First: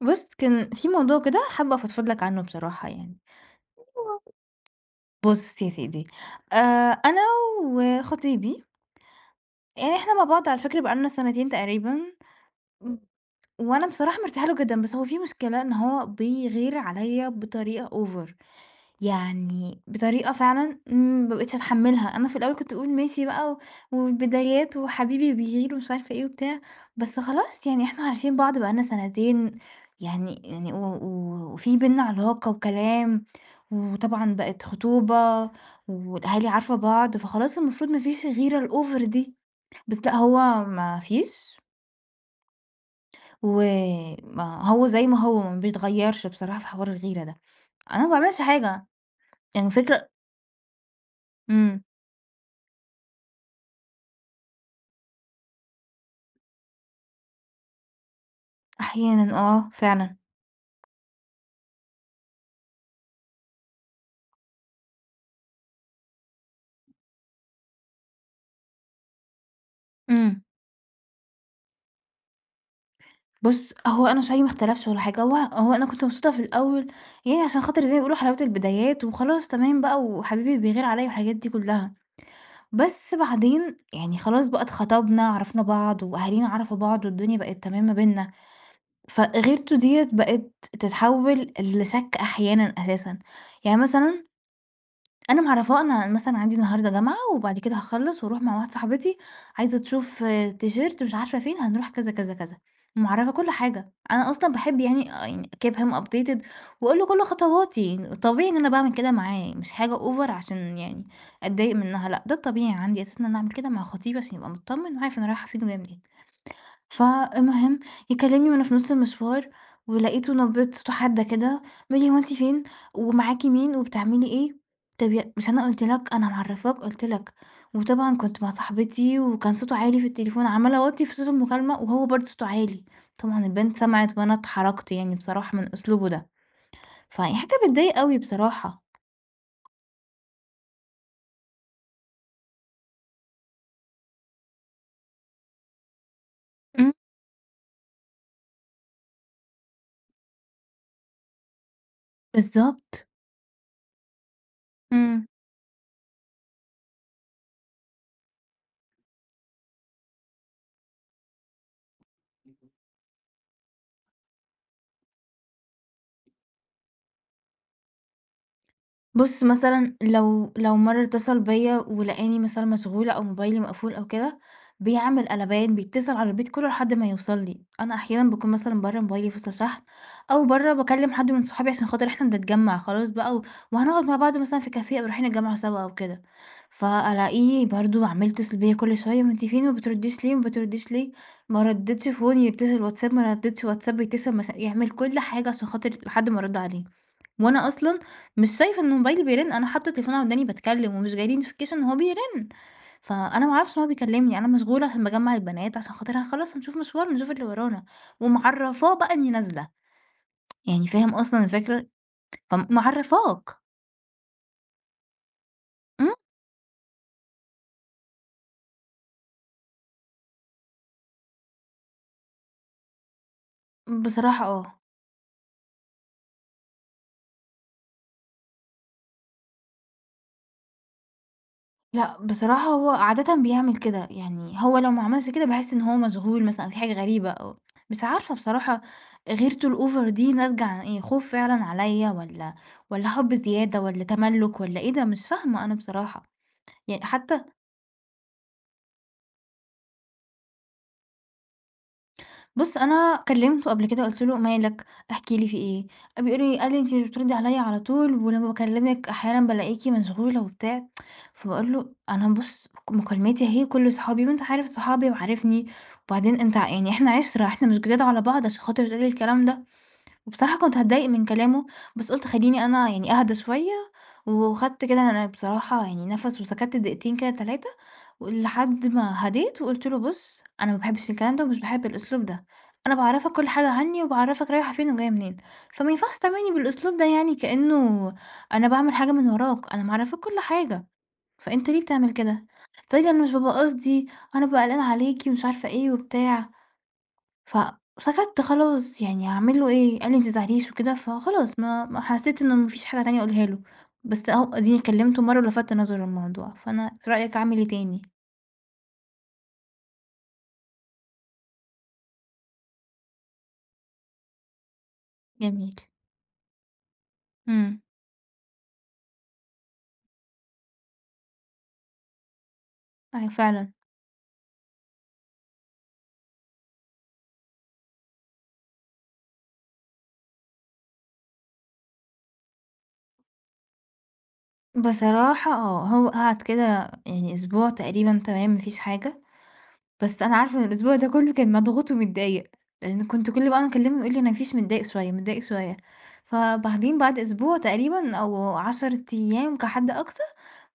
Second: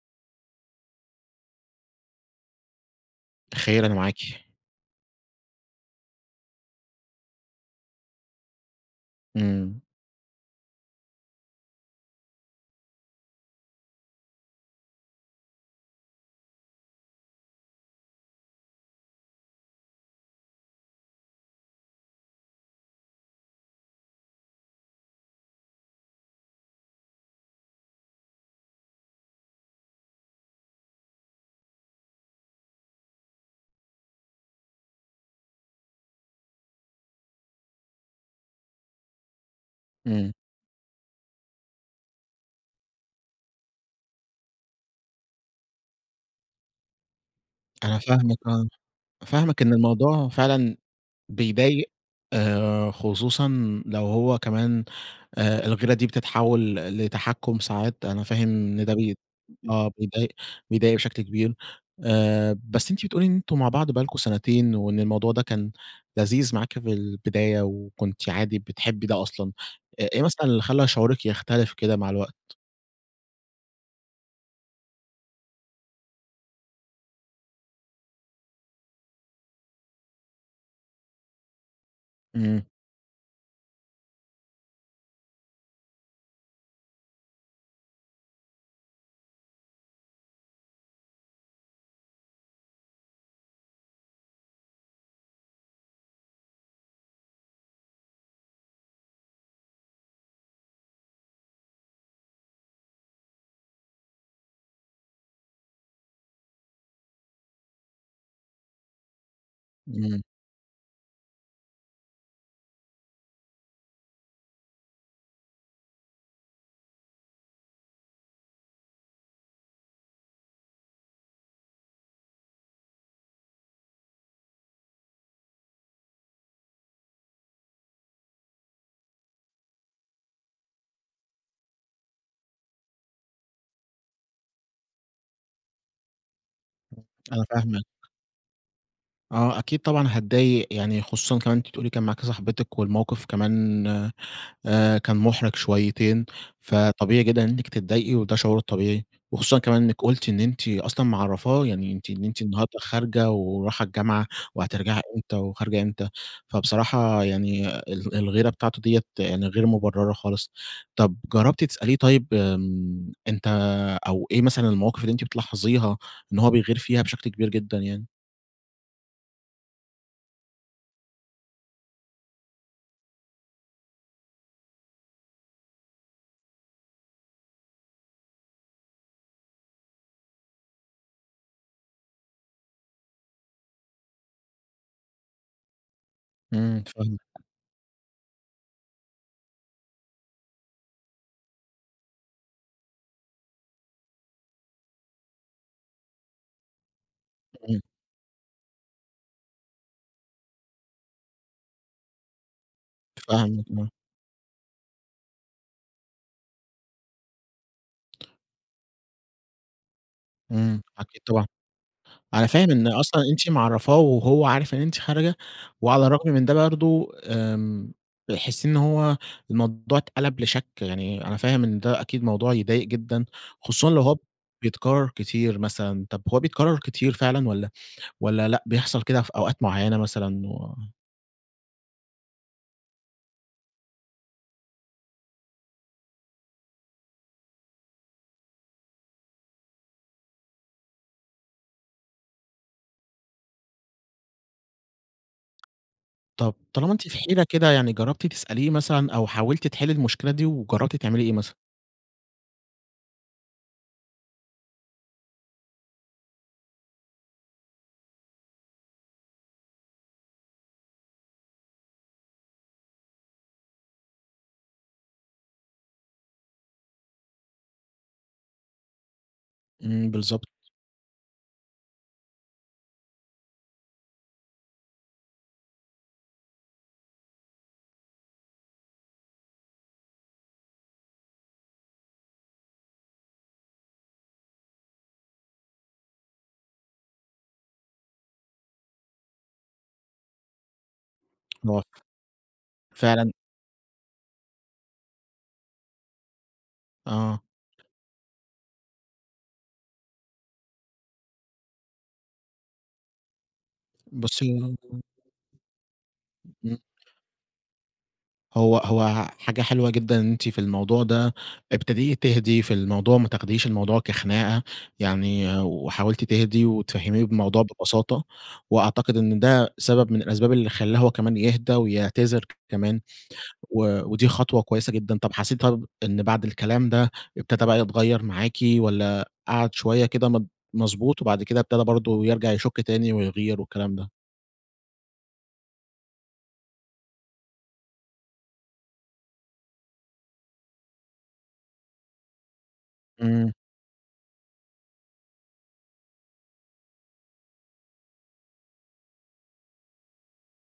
بُص، كان في موضوع كده حابة أفضفض لك عنه بصراحة يعني. خير؟ أنا [unintelligible] معاكِ. بُص يا سيدي آآ، أنا وخطيبي امم. إحنا مع بعض على فكرة بقى لنا سنتين تقريبًا. [unintelligible] وأنا بصراحة مرتاحة له جدًا، بس هو في مشكلة إن هو بيغير عليّا بطريقة أوڤر، يعني بطريقة فعلًا ما بقيتش اتحمّلها. أنا في الأول كنت باقول ماشي بقى والبدايات وحبيبي بيغير ومش عارفة إيه وبتاع، بس خلاص يعني إحنا عارفين بعض بقى لنا سنتين يعني يعني و وفي بيننا علاقة وكلام، وطبعًا بقت خطوبة والأهالي عارفة بعض، فخلاص المفروض ما فيش الغيرة الأوڤر دي، بس لأ آمم. هو ما فيش. وما هو زي ما هو، ما بيتغيرش بصراحة في حوار الغيرة ده. أنا أنا ما فاهمكِ باعملش آه، حاجة. فاهمكِ يعني إن الفكرة الموضوع فعلًا آمم. بيضايق آآ، خصوصًا لو هو كمان آآ، الغِيرة دي بتتحوّل ل لتحكم ساعات. أنا فاهم إن ده بـي أحيانًا آه، آه، فعلًا. بيضايق بيضايق بشكل كبير آآ، بس أنتِ بتقولي إن أنتم مع بعض بقى لكم سنتين، وإن الموضوع ده كان لذيذ معاكِ في البداية وكنتِ عادي بتحبي ده أصلًا. إ إيه آمم. مثلًا اللي خلّى شعوركِ يختلف كده مع الوقت؟ بُص، هو أنا شعوري ما إختلفش ولا حاجة، هو هو أنا كنت مبسوطة في الأوّل، يعني عشان خاطر زي ما بيقولوا حلاوة البدايات وخلاص تمام بقى وحبيبي بيغير عليَّ والحاجات دي كُلّها. إمم. بس بعدين يعني خلاص بقى اتخطبنا، عرَفنا بعض، وأهالينا عرَفوا بعض، والدنيا بقِت تمام ما بيننا. فغِيرته دِيَّة بقت تتحوَّل لشَك أحيانًا، أساسًا يعني مثلًا، أنا معرّفاه، أنا مثلًا عَندي النهارده جامعة، وبعد كده هاخلّص وأروّح مع واحدة صاحبتي، عايزة تشوف تيشيرت مش عارفة فين، هنروح كذا، كذا، كذا، معرّفاه كل حاجة، أنا أصلًا باحب يعني، آآ give him updated، وأقول له كُل خطواتي، طبيعي إن أنا باعمل كده معاه، مش حاجة إمم. over عشان يعني أتضايق منها، لأ، ده الطبيعي عندي أساسًا إن أنا أعمل كده مع خطيبي، عشان يبقى متطمّن وعارف أنا رايحة فين وجاية منين. فالمهم يكلّمني وأنا في نُص المشوار، ولقيته نبرة صوته حادة كده، بيقول لي: "هو أنتِ فين ومعاكِ مين وبتعملي إيه؟" طَب ي مش أنا قُلت لك، أنا معرّفاك، قلت لك، وطبعًا كنت مع صاحبتي، وكان صوته عالي في التليفون، عمّالة اوطّي في صوت المكالمة، وهو برضه صوته عالي، طبعًا البنت سمَعت وأنا اتحرَجت، يعني بصراحة من أسلوبه ده. فيعني أنا حاجة فاهمِك. بتضايق أوي بصراحة. آه أكيد طبعًا هاتضايق، يعني خصوصًا كمان أنتِ بتقولي كان معاكِ صحبتِك والموقِف كمان آآ كان مُحرِج شويّتين، امم. فطبيعي جدًا إنّك تتضايقي، وده شعور طبيعي، وخصوصًا كمان إنِّك قلتِ إن أنتِ أصلًا معرّفاه، يعني أنتِ إن أنتِ النهارده بالضبط. خارجة وراحه الجامعة وهترجَعي إمم. إمتى وخارجة إمتى، فبصراحة يعني ال الغيرة بتاعته دِيَّة يعني غِير مُبرّرة خالص. طَب جرّبتِ تسأليه طيب آمم أنت أو إيه مثلًا المواقف اللي أنتِ بتلاحظيها إن هو بيغِير فيها بشكل كبير جدًا يعني؟ بُص، مثلا لو لو مرّة اتّصل بيّا ولقاني مثلا مشغولة أو موبايلي مقفول أو كده، بيعمل قلبان، بيتصل على البيت كُلّه لحد ما يوصل لي. أنا أحيانًا باكون مثلًا برّه، موبايلي فصل شحن أو برّه باكلّم حد من صحابي عشان خاطر إحنا بنتجمّع خلاص بقى و وهنقعد مع بعض مثلا في كافية أو رايحين الجامعة سوا أو كده، إمم. فاهمِك. فألاقيه برضه عَمّال يتّصل بيّا كل شوية "وأنتِ فين وما بتردّيش ليه، وما بتردّيش ليه؟" ما ردِّتش phone يتّصل واتساب، ما ردِّتش واتساب يتّصل مث يعمل كل حاجة عشان خاطر لحد ما أرُد عليه. وأنا إمم. أصلًا مش شايفة إنه موبايلي بيرن، أنا حاطّة التليفون على وداني باتكلّم ومش جاي لي notification إن هو بيرن. فأنا ما فاهمِك، أعرفش إن آه. هو بيكلّمني، أنا مشغولة عشان باجمّع البنات عشان خاطر ه خلاص هنشوف مشوارن نشوف اللي ورانا، ومعرّفاه بقى إنّي نازلة، إمم، يعني فاهم أكيد أصلًا طبعًا. الفكرة؟ أنا فَم فاهم إن أصلًا أنتِ معرّفاك. معرّفاه وهو عارف إن أنتِ خارجة، وعلى إمم. الرغم من ده برضه آمم، بيحس إن هو الموضوع اتقلب لشَك، يعني أنا فاهم إن ده أكيد موضوع يضايق جدًا، خصوصًا لو هو بصراحة آه. بيتكرّر كتير مثلًا. طب هو بيتكرّر كتير فعلًا والّا والّا لأ، بيحصل كده في أوقات معيّنة مثلًا و لأ، بصراحة هو عادةً بيعمل كده، يعني هو لو ما عملش كده باحسّ إن هو مشغول مثلًا أو في حاجة غريبة أو مش عارفة بصراحة غِيرتُه الأوڤر دي ناتجة عن إيه؟ خوف فعلًا عليَّ والّا والّا حُب زيادة والّا تملُّك والّا إيه ده؟ مش فاهمة أنا بصراحة، طَب طالما ي أنتِ في حتى حيرة كده يعني، جرّبتِ تسأليه مثلًا أو حاولتِ تحلّي المشكلة دي، وجرّبتِ تعملي إيه مثلًا؟ بُص أنا كلّمته قبْل كده قُلت له: "مالك؟ احكِ لي في إيه." بيقول لي قال لي: "أنتِ مش بتردّي عليَّ على طول ولمّا باكلّمِك أحيانًا بالاقيكِ مشغولة وبتاع." فباقول له: "أنا بُص، مكالماتي أهي وكُلّه صحابي وأنت عارف صحابي وعارفني وبعدين أنت ع يعني إحنا عِشرة، إحنا مش جداد على بعض عشان خاطر تقول لي الكلام ده." إمم، بالضبط. بصراحة كنت هاتضايق من كلامه بس قُلت خلّيني أنا يعني أهدى شويّة و وخدت كده أنا بصراحة يعني نفَس وسكتّ دقيقتين كده، 3 ولحد ما هدِيت وقُلت له: "بُص، أنا ما باحبش الكلام ده ومش باحب الأسلوب ده، أنا باعرّفك كل حاجة عني وباعرّفك رايحة فين وجاية منين، فما ينفعش تعاملني بالأسلوب ده يعني كأنه أنا باعمل حاجة من وراك، أنا معرّفاك كُل حاجة فأنت ليه [unintelligible] بتعمل كده؟" فقال لي: "أنا مش .فعلًا بابقى قصدي، أنا بابقى قلقان عليكِ" ومش عارفة إيه وبتاع. آه. فسَكَتّ خلاص يعني هاعمل له إيه؟ قال لي: "ما تزعليش" وكده فخلاص ما ما حسّيت إنه ما فيش حاجة تانية أقولها له. بس أهو بُصي أدِيني [unintelligible] كلّمته مرة ولفَتَّ نظره للموضوع، فأنا في [unintelligible] رأيك أعمل إيه تاني؟ هو هو حاجة حلوة جدًا إن أنتِ في الموضوع ده، ابتديتِ تهدي في الموضوع، ما تاخديش الموضوع كخناقة، يعني جميل. وحاولتِ تهدي وتفهميه الموضوع إمم. ببساطة، وأعتقد إن ده سبب من الأسباب اللي خَلَّاه هو كمان يهدى ويعتذر كمان، أيوه، فعلًا. و ودي خطوة كويّسة جدًا. طب حسيتِ طب إن بعد الكلام ده ابتدى بقى يتغيّر معاكِ؟ والّا قّعد شويّة كده مض مضبوط، وبعد كده ابتدى برضو يرجع يشُك تاني ويغير والكلام ده؟ بصراحة آه، هو قَعد كده يعني أسبوع تقريبًا تمام ما فيش حاجة، بس أنا عارفة إن الأسبوع ده كُلّه كان مضغوط ومتضايق، لإن كنت كل إمم. بَقي ما أكلّمه يقول لي: "ما فيش متضايق شوية، متضايق شوية". فبعدين بَعد أسبوع تقريبًا أو 10 أيام كحد أقصى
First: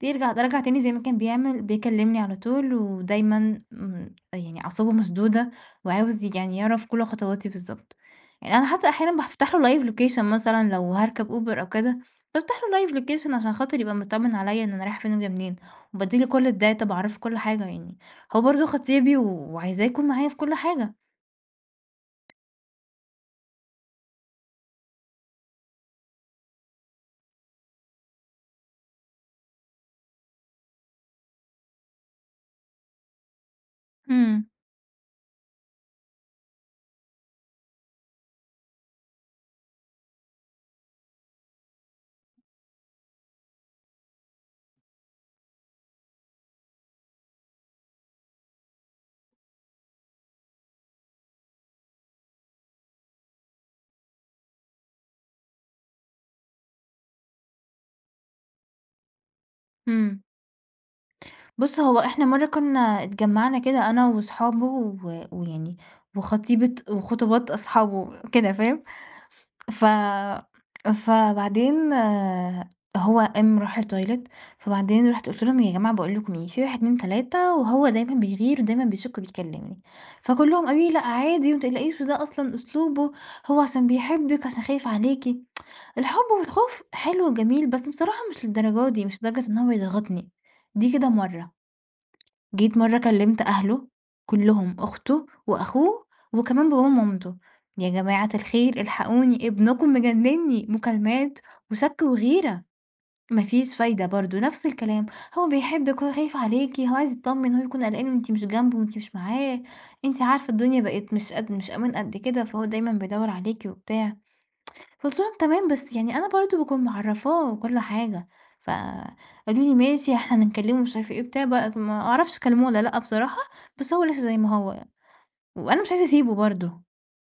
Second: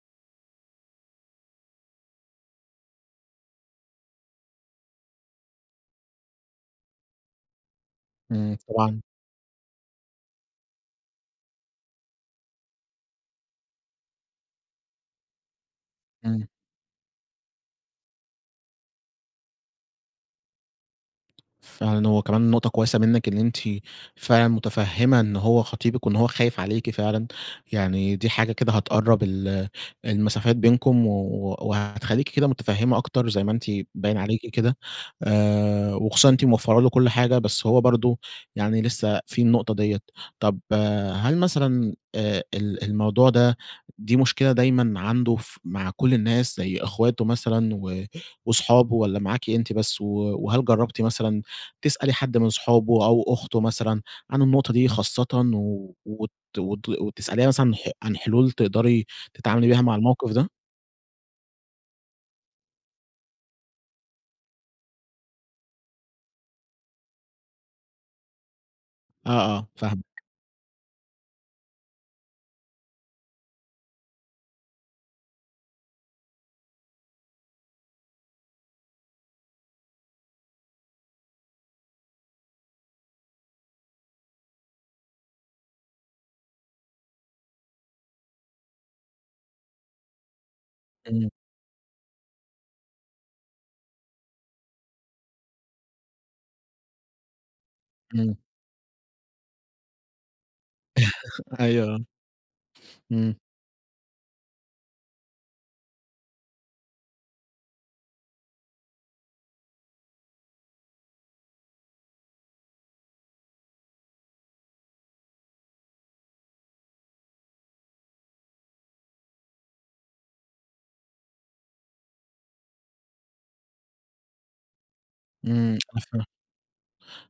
بيرجع، ده رجع تاني زي ما كان بيعمل، بيكلّمني على طول ودايمًا م يعني أعصابه مشدودة، وعاوز يج يعني يعرف كل خطواتي بالضبط. يعني إمم، أنا حتى طبعًا. أحيانًا بافتح له live location مثلًا لو هاركب Uber أو كده، بافتح له live location عشان خاطر يبقى مطمّن عليّا إن أنا رايحة فين و جاية منين، وباديّله إمم. كل الdata باعرفه كُل حاجة يعني. هو برضو خطيبي وعايزاه يكون معايا في كل حاجة. فعلًا هو كمان نقطة كويسة منِك إن أنتِ، فعلًا متفهّمة إن هو خطيبك وإن هو خايف عليكِ فعلًا، يعني دي حاجة كده هتقرب ال المسافات بينكم و وهتخلّيكِ كده متفهّمة أكتر زي ما أنتِ باين إمم. عليكِ كده، آآ وخصوصًا إن أنتِ موفّرة له كل حاجة بس هو برضه، يعني لسه فيه النقطة ديّة، طب هل مثلًا آآ ال الموضوع ده، دي مشكلة دايمًا عنده ف مع كُل الناس، زي أخواته مثلًا و واصحابه والّا معاكِ أنتِ بس؟ و وهل جربتِ مثلًا، تسألي حد من صحابه أو أخته مثلًا، عن النقطة دي خاصةً و وت وت وتسأليها مثلًا ح عن حلول تقدري تتعاملي بيها مع إمم. الموقف ده؟ بُص هو إحنا مرة كنا اتجمعنا كده أنا واصحابه، و ويعني وخطيبة وخطوبات أصحابه، كده فاهم؟ آه، آه، ف فاهمِك. فبعدين هو قام راح الToilet فبعدين رُحت قلت لهم يا جماعة باقول لكم إيه، في 1، 2، 3 وهو دايمًا بيغير ودايمًا بيشك وبيكلّمني، فكُلّهم قالوا لي: "لأ عادي وما تقلقيش وده أصلًا أسلوبه، هو عشان بيحبِّك عشان خايف عليكِ" الحب والخوف حلو جميل، بس بصراحة مش للدرجة دي مش لدرجة إن هو يضغطني، دي كده إمم. مَرّة، جيت مَرّة كلِّمت أهله، كُلّهم أخته وأخوه وكمان باباه ومامته، "يا جماعة إمم. الخير إلحقوني، ابنكم مجنّني، مكالمات أيوه وشَك آه. وغيرة،" إمم. ما فيش فايدة برضه نفْس الكلام، "هو بيحبِّك هو خايف عليكِ هو عايز يتطمّن هو يكون قلقان وأنتِ مش جنبه، وأنتِ مش معاه، أنتِ عارفة الدنيا بقِت مش قد مش أمان قد كده فهو دايمًا بيدوّر عليكِ وبتاع،" فقُلت لهم "تمام بس يعني أنا برضه باكون معرّفاه كُل حاجة،" فقالوا لي: "ماشي إحنا هنكلّمه" مش عارفة إيه وبتاع بقت ما أعرفش كلّموه والّا لأ بصراحة بس هو لسه زي ما هو، إمم. وأنا مش عايزة [unintelligible] أسيبه برضه.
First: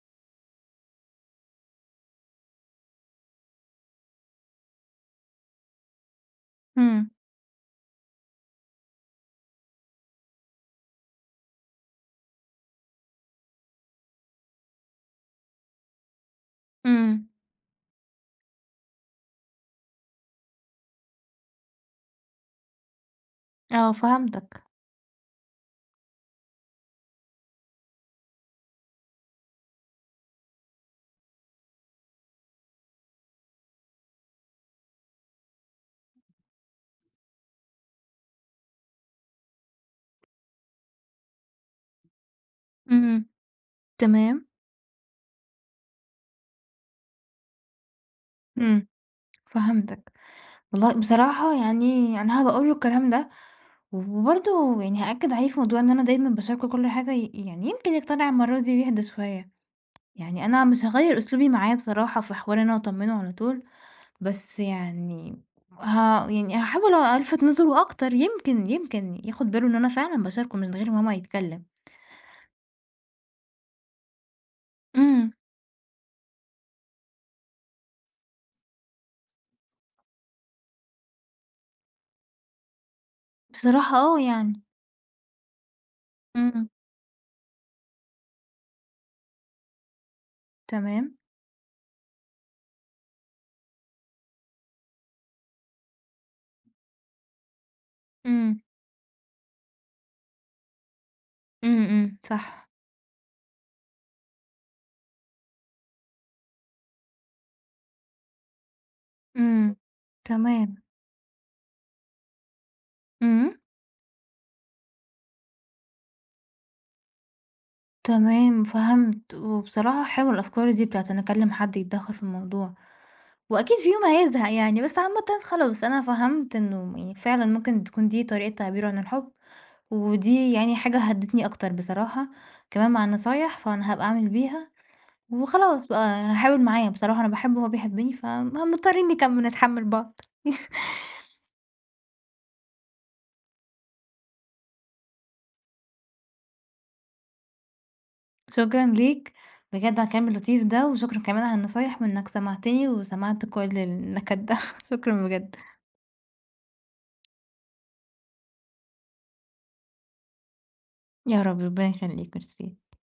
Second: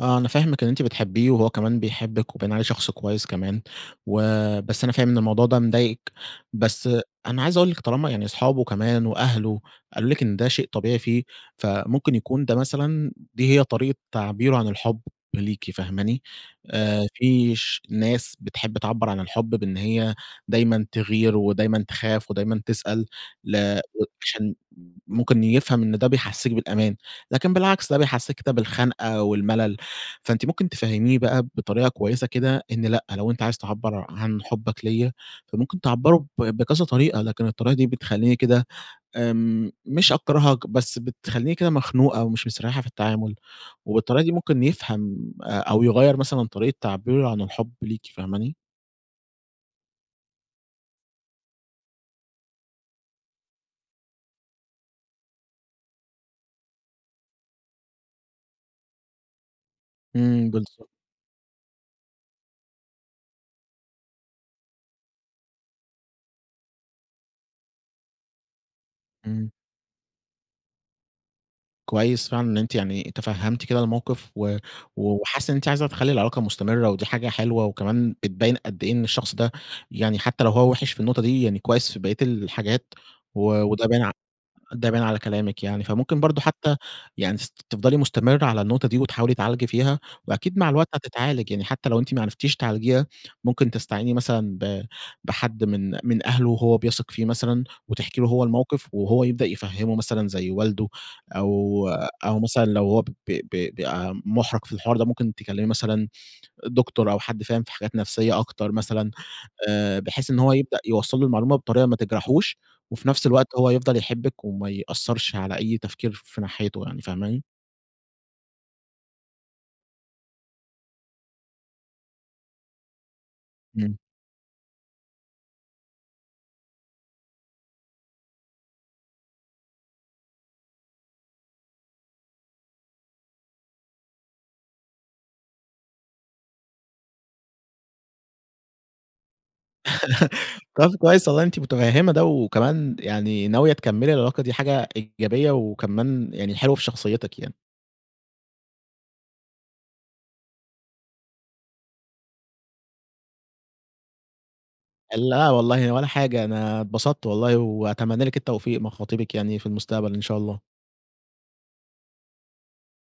آه، أنا فاهمِك إن أنتِ بتحبّيه وهو كمان بيحبِّك وباين عليه شخص كويّس كمان، وبس أنا فاهم إن الموضوع ده مضايقِك، بس إمم. أنا عايز أقول لِك طالما يعني أصحابه كمان وأهله، قالوا لِك إن ده شيء طبيعي فيه، فممكن يكون ده مثلًا دي هي طريقة تعبيره عن الحُب ليكِ فاهماني؟ آآ إمم. في ش ناس بتحب تعبّر عن الحُب بإن هيّ دايمًا تغير، ودايمًا تخاف ودايمًا تسأل، ل آه عشان فهمتك. ممكن يفهم إن ده بيحسّسِك بالأمان، لكن بالعكس ده بيحسّسِك كده بالخنقة والملل، فأنتِ ممكن تفهّميه بقى بطريقة كويسة كده، إن لأ لو أنت عايز تعبّر عن حُبّك ليّا فممكن تعبّرُه ب بكذا طريقة، لكن الطريقة دي بتخلّيني كده آمم مش أكرهك، بس بتخلّيني كده مخنوقة ومش مستريحة في إمم، التعامل، وبالطريقة دي تمام. ممكن يفهم، أ أو يغيّر مثلًا طريقة تعبيرُه عن الحب ليكِ، فاهماني؟ إمم، فهمتك، والله بصراحة يعني أنا هابقى اقول له الكلام ده، و وبرضه يعني هأكّد عليه في موضوع إن أنا دايمًا باشاركهُ كل حاجة ي يعني يمكن يقتنع المَرّة دي ويهدى شويّة، يعني إمم أنا مش بالضبط. هاغيّر أسلوبي معاه بصراحة في حوار إن أنا أطمّنه على طول، بس يعني، ه يعني هاحاول ألفت نظره أكتر يمكن يمكن إمم. ياخد باله إن أنا فعلًا باشاركه من غير ما هو ما يتكلم. كويس فعلًا إن أنتِ يعني تفهّمتِ كده الموقف، و إمم. وحاسّة إن أنتِ عايزة تخلّي العلاقة مستمرة، ودي حاجة حلوة وكمان بتبيّن قد إيه إن الشخص ده، يعني حتّى لو هو وحِش في النقطة دي يعني كويّس في بقية الحاجات، و وده بصراحة باين ع آه يعني. ده بان على كلامِك يعني، فممكن برضه إمم. حتّى يعني تس تفضلي مستمرة على النقطة دي، وتحاولي تعالجي فيها، وأكيد مع الوقت تمام. هتتعالج يعني حتّى لو أنتِ ما عرفتيش تعالجيها، ممكن تستعيني مثلًا ب بحد من من أهله هو بيثق فيه مثلًا، وتحكي له هو إمم. الموقف، وهو يبدأ يفهمّه مثلًا زي والده، إمم، أو إمم. أو مثلًا صح. لو هو ب ب بيبقى محرج في الحوار ده، ممكن تكلّمي مثلًا Doctor أو حد فاهم في حاجات نفسية أكتر مثلًا، إمم، آآ بحيث إن هو تمام. يبدأ يوصّل له المعلومة بطريقة ما تجرحوش، وفي نفْس الوقت إمم. هو يفضل يحبِّك وما يأثّرش على أي تفكير في ناحيته يعني، فاهماني؟ تمام فهمت، وبصراحة حلوة الأفكار دي بتاعة إن أكلّم حد يتدخّل في الموضوع، وأكيد في إمم. يوم هيزهق يعني، بس عامةً خلاص أنا فهمت إنه فعلًا ممكن تكون دي طريقة تعبيرُه عن الحُب، ودي يعني حاجة هدّتني أكتر بصراحة، كمان مع النصايح فأنا هابقى أعمل بيها، وخلاص بقى هاحاول معاه بصراحة أنا باحبّه وهو بيحبّني فم مضطرين نكم نتحمّل بعض. طب كويّس والله أنتِ متفهّمة ده، وكمان يعني ناوية تكملي العلاقة دي حاجة إيجابية، وكمان يعني حلوة في شخصيتِك يعني. شكرًا ليك، بجد على الكلام اللطيف ده، وشكرًا كمان على النصايح، وإنك سمعتني وسمعت كل النكد ده، شكرًا لا بجد. والله ولا حاجة، أنا اتبسطت والله، وأتمنى لِك التوفيق مع خطيبِك يعني في المستقبل إن شاء الله. يا رب ربنا يخليك، ميرسي.